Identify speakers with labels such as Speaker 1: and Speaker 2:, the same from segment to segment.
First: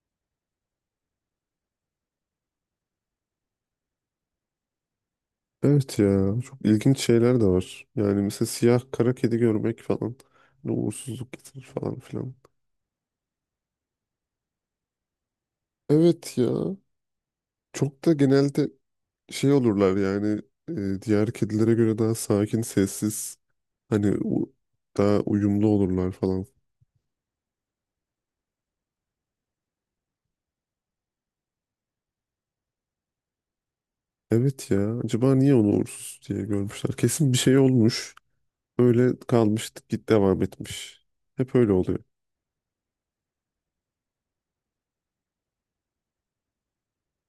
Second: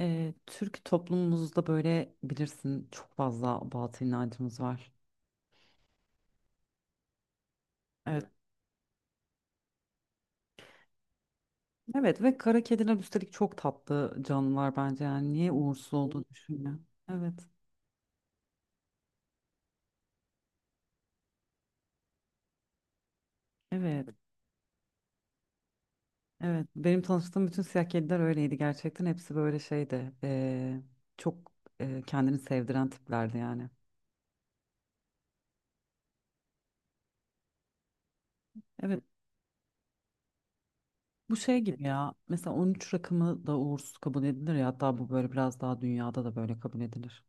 Speaker 1: Türk toplumumuzda böyle bilirsin çok fazla batıl inancımız var.
Speaker 2: Evet ya çok ilginç şeyler de var. Yani
Speaker 1: Evet.
Speaker 2: mesela siyah kara kedi görmek falan hani uğursuzluk getirir falan
Speaker 1: Evet
Speaker 2: filan.
Speaker 1: ve kara kediler üstelik çok tatlı canlılar bence yani niye uğursuz olduğunu
Speaker 2: Evet ya
Speaker 1: düşünüyorum. Evet.
Speaker 2: çok da genelde şey olurlar yani diğer kedilere göre daha sakin sessiz
Speaker 1: Evet.
Speaker 2: hani daha uyumlu olurlar falan.
Speaker 1: Evet. Benim tanıştığım bütün siyah kediler öyleydi gerçekten. Hepsi böyle şeydi. Çok kendini sevdiren tiplerdi yani.
Speaker 2: Evet ya acaba niye onu uğursuz diye görmüşler? Kesin bir şey olmuş
Speaker 1: Evet.
Speaker 2: öyle kalmış git devam etmiş.
Speaker 1: Bu
Speaker 2: Hep
Speaker 1: şey
Speaker 2: öyle
Speaker 1: gibi
Speaker 2: oluyor.
Speaker 1: ya. Mesela 13 rakamı da uğursuz kabul edilir ya. Hatta bu böyle biraz daha dünyada da böyle kabul edilir.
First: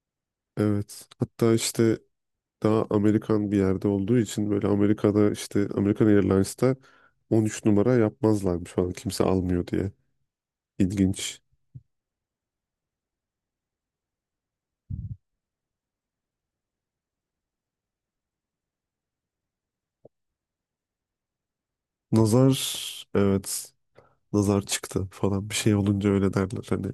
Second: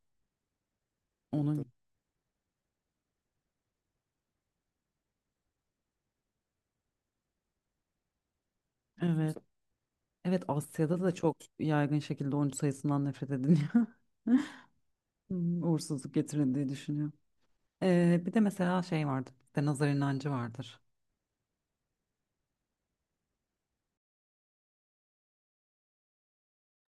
Speaker 2: Evet hatta
Speaker 1: Onun.
Speaker 2: işte daha Amerikan bir yerde olduğu için böyle Amerika'da işte American Airlines'ta 13 numara yapmazlarmış falan kimse
Speaker 1: Evet.
Speaker 2: almıyor diye.
Speaker 1: Evet, Asya'da da çok
Speaker 2: İlginç.
Speaker 1: yaygın şekilde oyuncu sayısından nefret ediliyor. Uğursuzluk getirildiği düşünüyor. Bir de mesela şey vardır, bir de nazar inancı vardır.
Speaker 2: Nazar evet nazar çıktı falan bir şey olunca öyle derler hani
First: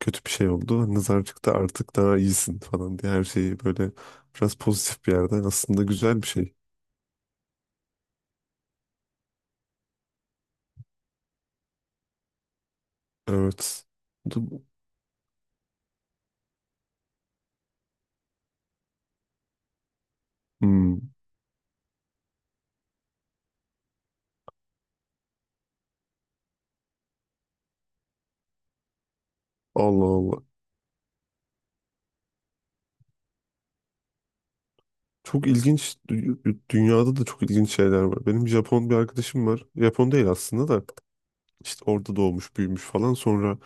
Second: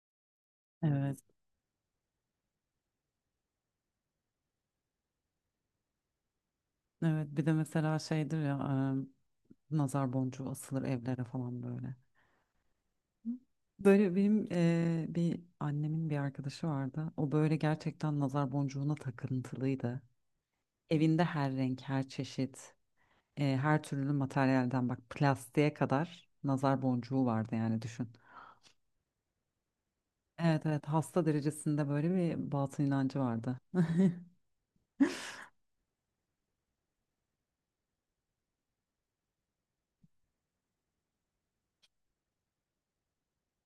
Speaker 2: kötü bir şey oldu. Hani
Speaker 1: Evet.
Speaker 2: nazar çıktı artık daha iyisin falan diye her şeyi böyle biraz pozitif bir yerden aslında güzel bir şey.
Speaker 1: Evet, bir de mesela şeydir ya, nazar boncuğu asılır evlere falan böyle.
Speaker 2: Evet.
Speaker 1: Böyle benim
Speaker 2: Du-
Speaker 1: bir annemin bir arkadaşı vardı. O böyle gerçekten nazar boncuğuna takıntılıydı.
Speaker 2: Hmm.
Speaker 1: Evinde her renk, her çeşit, her türlü materyalden bak plastiğe kadar nazar boncuğu vardı yani düşün.
Speaker 2: Allah Allah.
Speaker 1: Evet, evet, hasta derecesinde böyle bir batıl inancı vardı.
Speaker 2: Çok ilginç dünyada da çok ilginç şeyler var. Benim Japon bir arkadaşım var. Japon değil aslında da. İşte orada doğmuş, büyümüş falan. Sonra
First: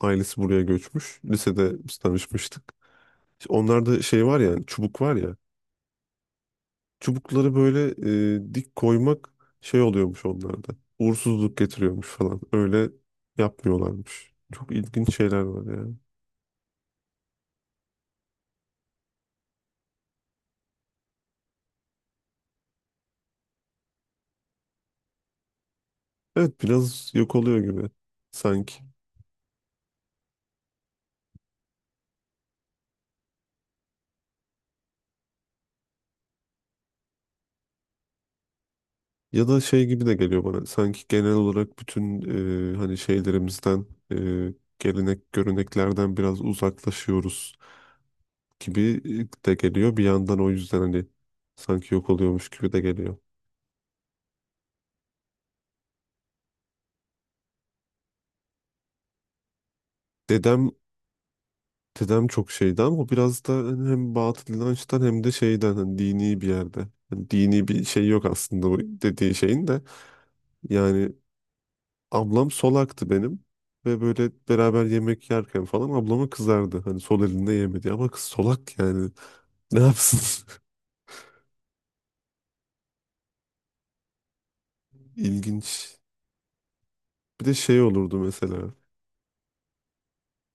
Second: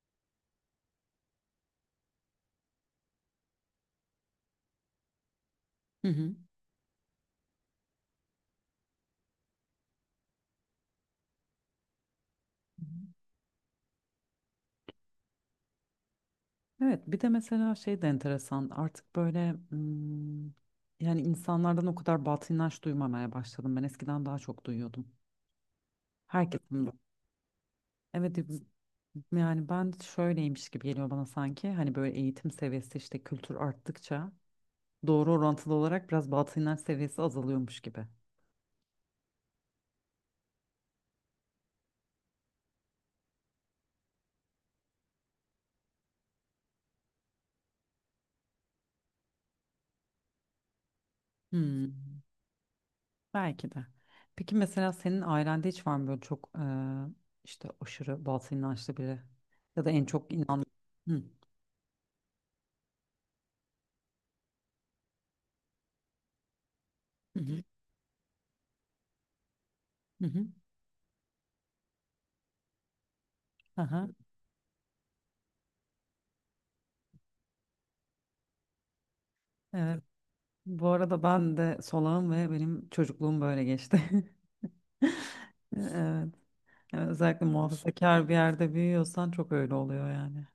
Speaker 2: ailesi buraya göçmüş. Lisede biz tanışmıştık. İşte onlarda şey var ya, hani çubuk var ya.
Speaker 1: Hı hı.
Speaker 2: Çubukları böyle dik koymak şey oluyormuş onlarda. Uğursuzluk getiriyormuş falan. Öyle yapmıyorlarmış. Çok ilginç şeyler var ya.
Speaker 1: Evet, bir de mesela şey de enteresan artık böyle, yani insanlardan o kadar batıl inanç duymamaya başladım. Ben eskiden daha çok duyuyordum.
Speaker 2: Evet
Speaker 1: Herkesin bu-
Speaker 2: biraz yok oluyor gibi
Speaker 1: evet,
Speaker 2: sanki.
Speaker 1: yani ben şöyleymiş gibi geliyor bana, sanki hani böyle eğitim seviyesi işte kültür arttıkça doğru orantılı olarak biraz batıl inanç seviyesi azalıyormuş gibi.
Speaker 2: Ya da şey gibi de geliyor bana. Sanki genel olarak bütün hani şeylerimizden, e, gelenek, göreneklerden biraz uzaklaşıyoruz gibi de geliyor. Bir yandan o yüzden hani sanki yok
Speaker 1: Hmm.
Speaker 2: oluyormuş gibi de geliyor.
Speaker 1: Belki de. Peki mesela senin ailende hiç var mı böyle çok, işte aşırı batıl inançlı biri ya da en çok
Speaker 2: Dedem
Speaker 1: Hı.
Speaker 2: dedem çok şeydi ama o biraz da hani hem batıl inançtan hem de şeyden hani dini bir yerde. Hani
Speaker 1: Hı hı.
Speaker 2: dini bir şey yok aslında bu dediği şeyin de.
Speaker 1: Hı hı.
Speaker 2: Yani ablam solaktı benim ve
Speaker 1: Aha,
Speaker 2: böyle beraber yemek yerken falan ablama kızardı. Hani sol elinde yemedi ama kız solak yani ne
Speaker 1: evet.
Speaker 2: yapsın?
Speaker 1: Bu arada ben de solağım ve benim çocukluğum böyle geçti.
Speaker 2: İlginç.
Speaker 1: Evet. Yani
Speaker 2: Bir
Speaker 1: özellikle
Speaker 2: de şey olurdu
Speaker 1: muhafazakar bir
Speaker 2: mesela.
Speaker 1: yerde büyüyorsan çok öyle oluyor yani.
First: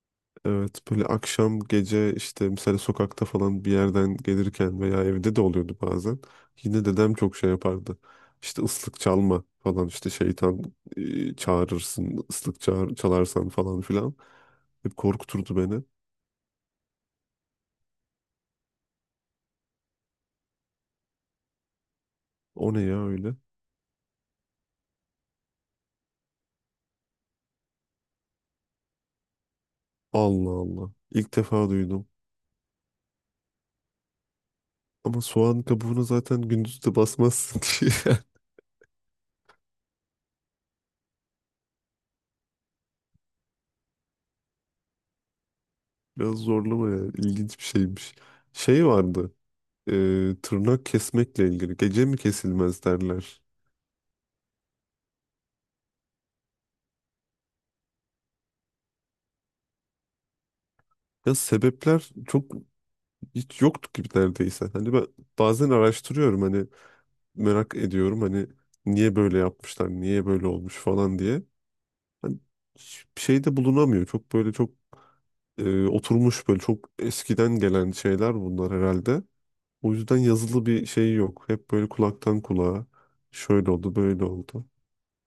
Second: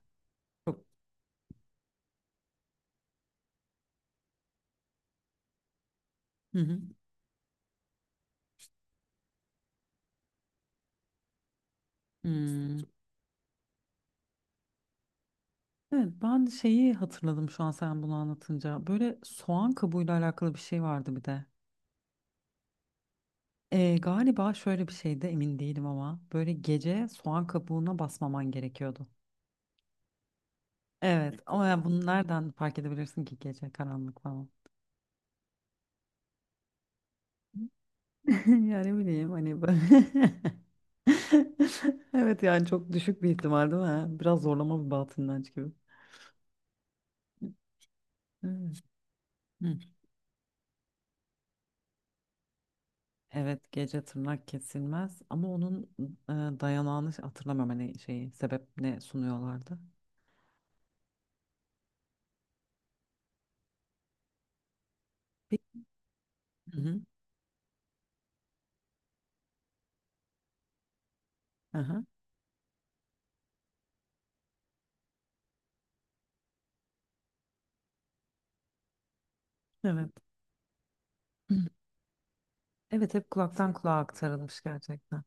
Speaker 2: Evet
Speaker 1: Çok.
Speaker 2: böyle akşam gece işte mesela sokakta falan bir yerden gelirken veya evde de oluyordu bazen.
Speaker 1: Hı hı.
Speaker 2: Yine dedem çok şey yapardı. İşte ıslık çalma falan işte şeytan çağırırsın ıslık
Speaker 1: Hmm.
Speaker 2: çağır, çalarsan falan filan. Hep korkuturdu beni.
Speaker 1: Evet, ben şeyi hatırladım şu an sen bunu anlatınca. Böyle soğan kabuğuyla alakalı bir şey vardı bir de.
Speaker 2: O ne ya öyle?
Speaker 1: Galiba şöyle bir şeyde, emin değilim ama böyle gece soğan kabuğuna basmaman gerekiyordu.
Speaker 2: Allah Allah. İlk
Speaker 1: Evet ama
Speaker 2: defa
Speaker 1: ya bunu
Speaker 2: duydum.
Speaker 1: nereden fark edebilirsin ki, gece karanlık falan.
Speaker 2: Ama soğan kabuğuna zaten gündüz de basmazsın diye.
Speaker 1: Yani bileyim hani böyle- Evet yani çok düşük bir ihtimal değil mi? Ha? Biraz zorlama bir batıl inanç gibi.
Speaker 2: Biraz zorlama ya. İlginç bir şeymiş.
Speaker 1: Evet.
Speaker 2: Şey vardı.
Speaker 1: Hı.
Speaker 2: Tırnak kesmekle ilgili. Gece mi kesilmez derler.
Speaker 1: Evet, gece tırnak kesilmez ama onun e, dayanağını hatırlamıyorum, hani şeyi, sebep ne sunuyorlardı.
Speaker 2: Ya sebepler çok hiç yoktu gibi neredeyse. Hani ben
Speaker 1: Bir-
Speaker 2: bazen araştırıyorum hani
Speaker 1: Hı hı.
Speaker 2: merak ediyorum hani niye böyle yapmışlar, niye böyle olmuş falan diye.
Speaker 1: Aha.
Speaker 2: Hani hiçbir şey de bulunamıyor. Çok böyle çok oturmuş böyle çok eskiden gelen şeyler bunlar herhalde. O
Speaker 1: Evet.
Speaker 2: yüzden yazılı bir şey yok. Hep böyle kulaktan kulağa
Speaker 1: Evet, hep
Speaker 2: şöyle
Speaker 1: kulaktan
Speaker 2: oldu,
Speaker 1: kulağa
Speaker 2: böyle
Speaker 1: aktarılmış
Speaker 2: oldu.
Speaker 1: gerçekten.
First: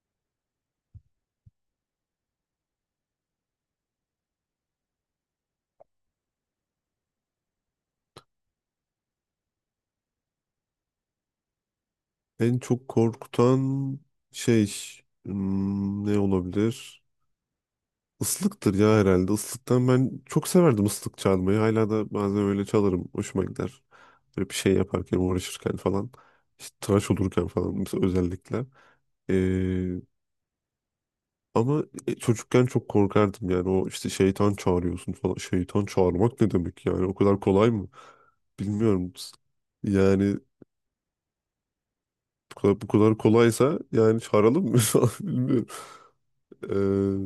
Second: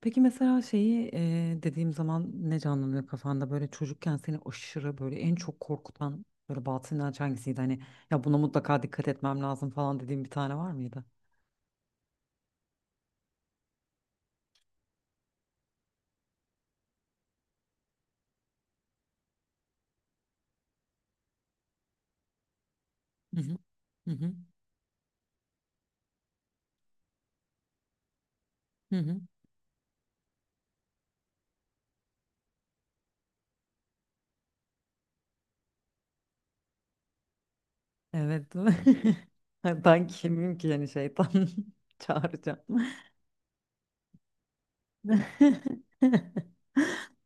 Speaker 1: Peki mesela şeyi, dediğim zaman ne canlanıyor kafanda, böyle çocukken seni aşırı böyle en çok korkutan böyle batıl inanç hangisiydi? Hani ya buna mutlaka dikkat etmem lazım falan dediğim bir tane var mıydı?
Speaker 2: En çok korkutan şey ne olabilir? Islıktır ya herhalde. Islıktan ben çok severdim ıslık çalmayı. Hala da bazen öyle çalarım.
Speaker 1: Hı
Speaker 2: Hoşuma
Speaker 1: hı.
Speaker 2: gider.
Speaker 1: Hı hı.
Speaker 2: Böyle bir şey yaparken, uğraşırken falan. İşte tıraş olurken falan mesela özellikle.
Speaker 1: Hı hı.
Speaker 2: Ee, ama çocukken çok korkardım yani. O işte şeytan çağırıyorsun falan. Şeytan çağırmak ne demek yani? O kadar kolay mı?
Speaker 1: Evet.
Speaker 2: Bilmiyorum.
Speaker 1: Ben
Speaker 2: Yani
Speaker 1: kimim ki yani şeytan
Speaker 2: bu
Speaker 1: çağıracağım.
Speaker 2: kadar, bu kadar kolaysa yani çağıralım mı? falan. Bilmiyorum. Ee,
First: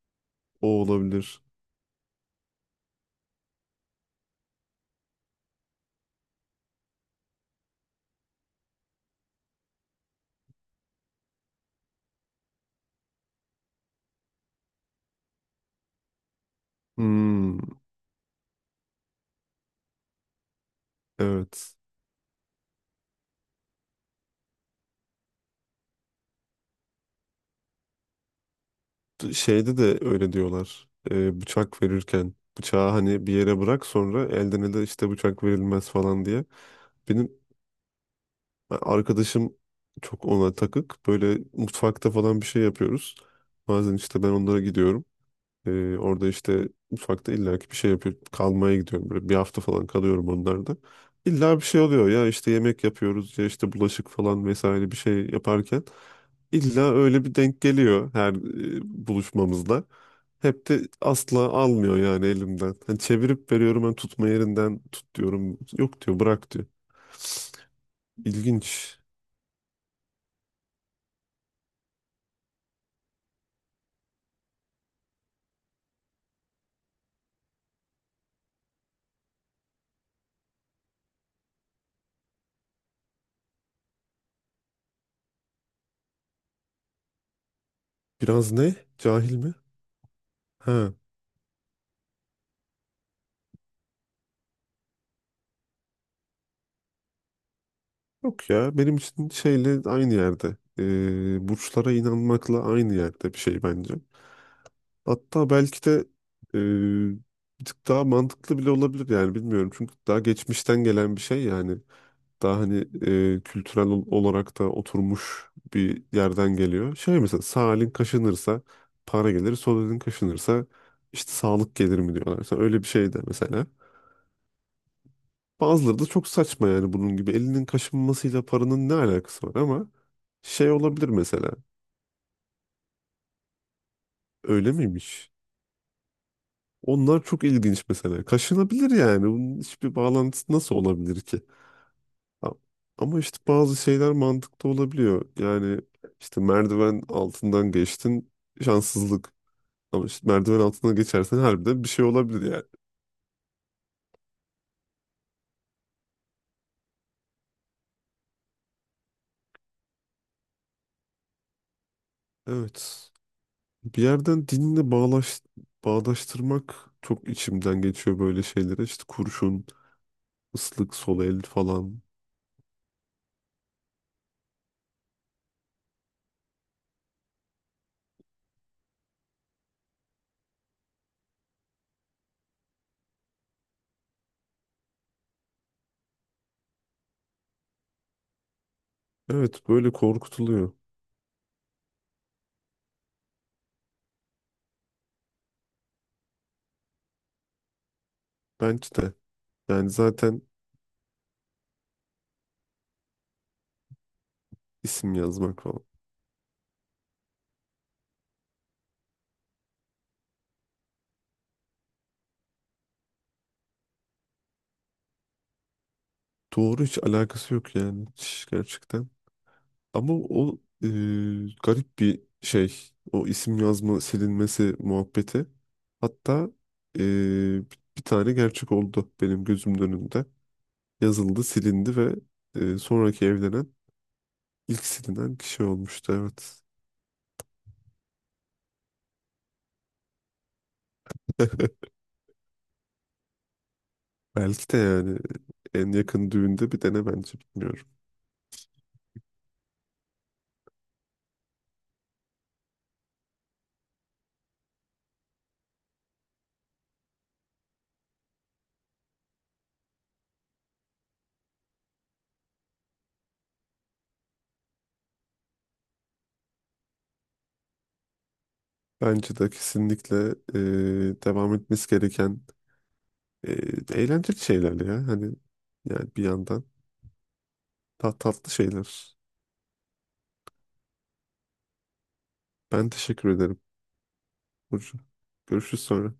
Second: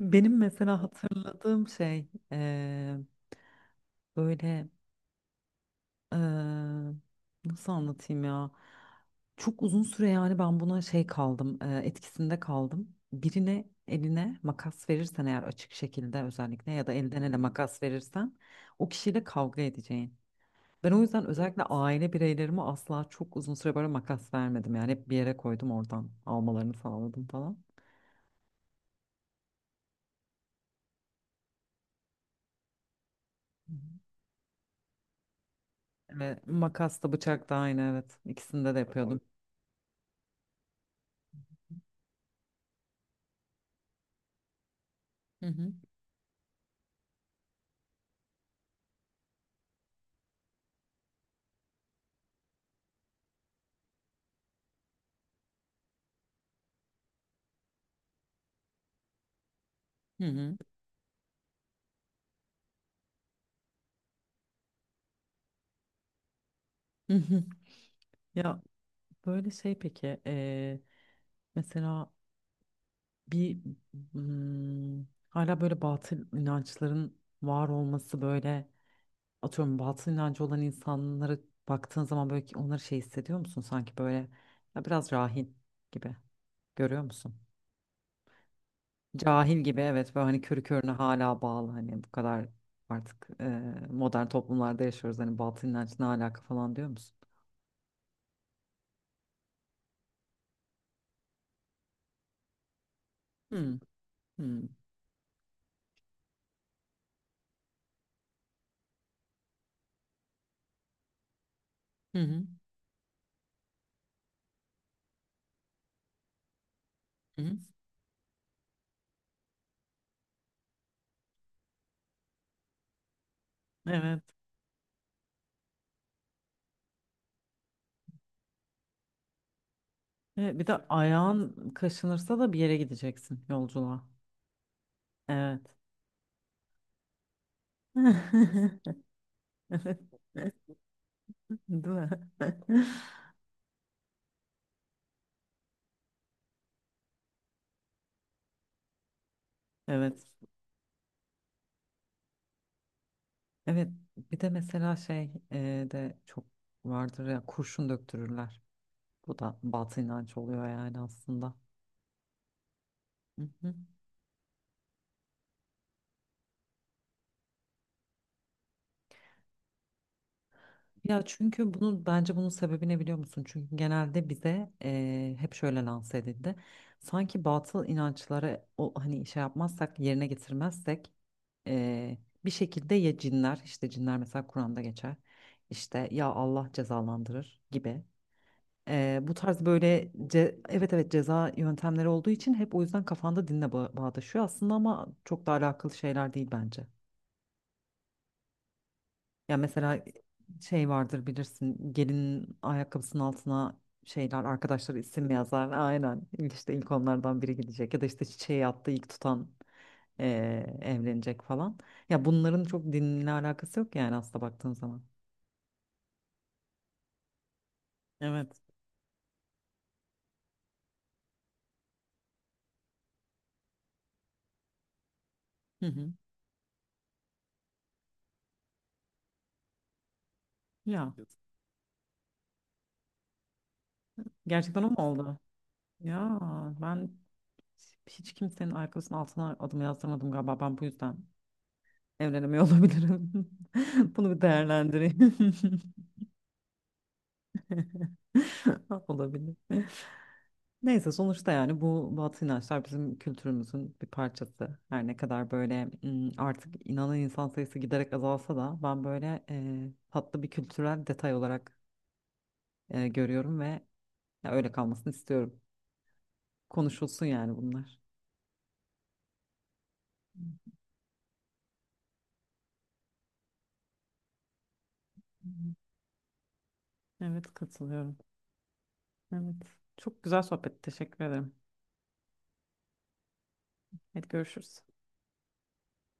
Speaker 1: Benim
Speaker 2: o
Speaker 1: mesela
Speaker 2: olabilir.
Speaker 1: hatırladığım şey, eee, böyle Eee, nasıl anlatayım ya? Çok uzun süre yani ben buna şey kaldım, etkisinde kaldım. Birine eline makas verirsen eğer, açık şekilde özellikle ya da elden ele
Speaker 2: Hmm,
Speaker 1: makas verirsen o kişiyle kavga edeceğin. Ben o yüzden özellikle
Speaker 2: evet.
Speaker 1: aile bireylerime asla çok uzun süre böyle makas vermedim. Yani hep bir yere koydum, oradan almalarını sağladım falan.
Speaker 2: Şeyde de öyle diyorlar. Bıçak verirken bıçağı hani bir yere
Speaker 1: Hı
Speaker 2: bırak sonra elden ele işte bıçak verilmez
Speaker 1: hı.
Speaker 2: falan
Speaker 1: Ve
Speaker 2: diye.
Speaker 1: makas da
Speaker 2: Benim
Speaker 1: bıçak da aynı, evet. İkisinde de yapıyordum.
Speaker 2: arkadaşım çok ona takık. Böyle mutfakta falan bir şey yapıyoruz. Bazen işte ben onlara gidiyorum.
Speaker 1: Hı hı.
Speaker 2: Orada işte mutfakta illaki bir şey yapıyor. Kalmaya gidiyorum böyle bir hafta falan kalıyorum onlarda. İlla bir şey oluyor ya işte yemek yapıyoruz ya işte bulaşık falan vesaire bir şey yaparken. İlla öyle bir denk geliyor her e, buluşmamızda.
Speaker 1: Hı hı.
Speaker 2: Hep de asla almıyor yani elimden. Hani çevirip veriyorum ben tutma yerinden tut diyorum. Yok diyor bırak diyor.
Speaker 1: Hı hı. Ya
Speaker 2: İlginç.
Speaker 1: böyle şey peki, mesela bir, hala böyle batıl inançların var olması böyle, atıyorum batıl inancı olan insanlara baktığın zaman böyle, ki onları şey hissediyor musun, sanki böyle ya biraz rahil gibi görüyor musun?
Speaker 2: Biraz ne? Cahil mi?
Speaker 1: Cahil gibi, evet, böyle hani körü körüne
Speaker 2: Ha.
Speaker 1: hala bağlı, hani bu kadar artık, modern toplumlarda yaşıyoruz, hani batıl inanç ne alaka falan diyor musun?
Speaker 2: Yok ya benim için şeyle aynı yerde. Burçlara inanmakla aynı yerde bir şey
Speaker 1: Hmm.
Speaker 2: bence.
Speaker 1: Hmm.
Speaker 2: Hatta belki de e, bir tık daha mantıklı bile olabilir yani bilmiyorum. Çünkü daha geçmişten gelen bir şey yani.
Speaker 1: Hı hı,
Speaker 2: Daha hani kültürel olarak da oturmuş bir yerden geliyor. Şey
Speaker 1: hı
Speaker 2: mesela
Speaker 1: hı.
Speaker 2: sağ elin kaşınırsa para gelir, sol elin kaşınırsa işte sağlık gelir mi diyorlar. Mesela öyle bir şey de mesela.
Speaker 1: Evet.
Speaker 2: Bazıları da çok saçma yani bunun gibi. Elinin kaşınmasıyla paranın ne alakası var ama
Speaker 1: Evet, bir
Speaker 2: şey
Speaker 1: de
Speaker 2: olabilir mesela.
Speaker 1: ayağın kaşınırsa da bir yere gideceksin, yolculuğa.
Speaker 2: Öyle miymiş?
Speaker 1: Evet.
Speaker 2: Onlar çok ilginç mesela. Kaşınabilir yani. Bunun hiçbir
Speaker 1: Evet.
Speaker 2: bağlantısı nasıl olabilir ki?
Speaker 1: Değil mi?
Speaker 2: A- Ama işte bazı şeyler mantıklı olabiliyor. Yani işte merdiven altından geçtin şanssızlık. Ama
Speaker 1: Evet.
Speaker 2: işte merdiven altından geçersen harbiden bir şey olabilir yani.
Speaker 1: Evet. Bir de mesela şey de çok vardır ya, kurşun döktürürler. Bu da batı inanç oluyor yani aslında.
Speaker 2: Evet.
Speaker 1: Hı hı.
Speaker 2: Bir yerden dinle bağlaş, bağdaştırmak çok içimden geçiyor böyle şeylere. İşte kurşun, ıslık, sol
Speaker 1: Ya
Speaker 2: el
Speaker 1: çünkü
Speaker 2: falan.
Speaker 1: bunu, bence bunun sebebi ne biliyor musun? Çünkü genelde bize hep şöyle lanse edildi. Sanki batıl inançlara o hani şey yapmazsak, yerine getirmezsek, Ee, bir şekilde ya cinler, işte cinler mesela Kur'an'da geçer, işte ya Allah cezalandırır gibi. Bu tarz
Speaker 2: Evet böyle
Speaker 1: böyle
Speaker 2: korkutuluyor.
Speaker 1: evet, evet, ceza yöntemleri olduğu için, hep o yüzden kafanda dinle bağdaşıyor aslında, ama çok da alakalı şeyler değil bence.
Speaker 2: Bence de.
Speaker 1: Ya
Speaker 2: Yani
Speaker 1: mesela
Speaker 2: zaten
Speaker 1: şey vardır, bilirsin, gelinin ayakkabısının altına şeyler, arkadaşları
Speaker 2: isim
Speaker 1: isim
Speaker 2: yazmak
Speaker 1: yazar,
Speaker 2: falan.
Speaker 1: aynen, işte ilk onlardan biri gidecek, ya da işte çiçeği attı ilk tutan, evlenecek falan. Ya bunların çok dinle alakası yok yani, aslında baktığın zaman.
Speaker 2: Doğru hiç alakası yok yani. Hiç
Speaker 1: Evet.
Speaker 2: gerçekten. Ama o e, garip bir şey. O isim yazma silinmesi muhabbeti.
Speaker 1: Hı hı.
Speaker 2: Hatta e, bir tane gerçek oldu benim gözümün önünde.
Speaker 1: Ya
Speaker 2: Yazıldı, silindi ve sonraki evlenen
Speaker 1: gerçekten
Speaker 2: ilk
Speaker 1: o mu
Speaker 2: silinen
Speaker 1: oldu?
Speaker 2: kişi olmuştu.
Speaker 1: Ya
Speaker 2: Evet.
Speaker 1: ben hiç kimsenin ayakkabısının altına adımı yazdırmadım galiba. Ben bu yüzden evlenemiyor olabilirim. Bunu bir
Speaker 2: Belki de yani
Speaker 1: değerlendireyim.
Speaker 2: en yakın düğünde bir dene bence bilmiyorum.
Speaker 1: Olabilir. Neyse, sonuçta yani bu batı inançlar bizim kültürümüzün bir parçası. Her ne kadar böyle, artık inanan insan sayısı giderek azalsa da, ben böyle tatlı bir kültürel detay olarak görüyorum ve ya öyle kalmasını istiyorum. Konuşulsun yani bunlar.
Speaker 2: Bence de kesinlikle devam etmesi gereken e, eğlenceli şeyler ya. Hani yani bir yandan
Speaker 1: Evet,
Speaker 2: ta
Speaker 1: katılıyorum.
Speaker 2: tatlı şeyler.
Speaker 1: Evet. Çok güzel sohbet. Teşekkür ederim.
Speaker 2: Ben teşekkür ederim
Speaker 1: Hadi görüşürüz.
Speaker 2: Burcu. Görüşürüz sonra.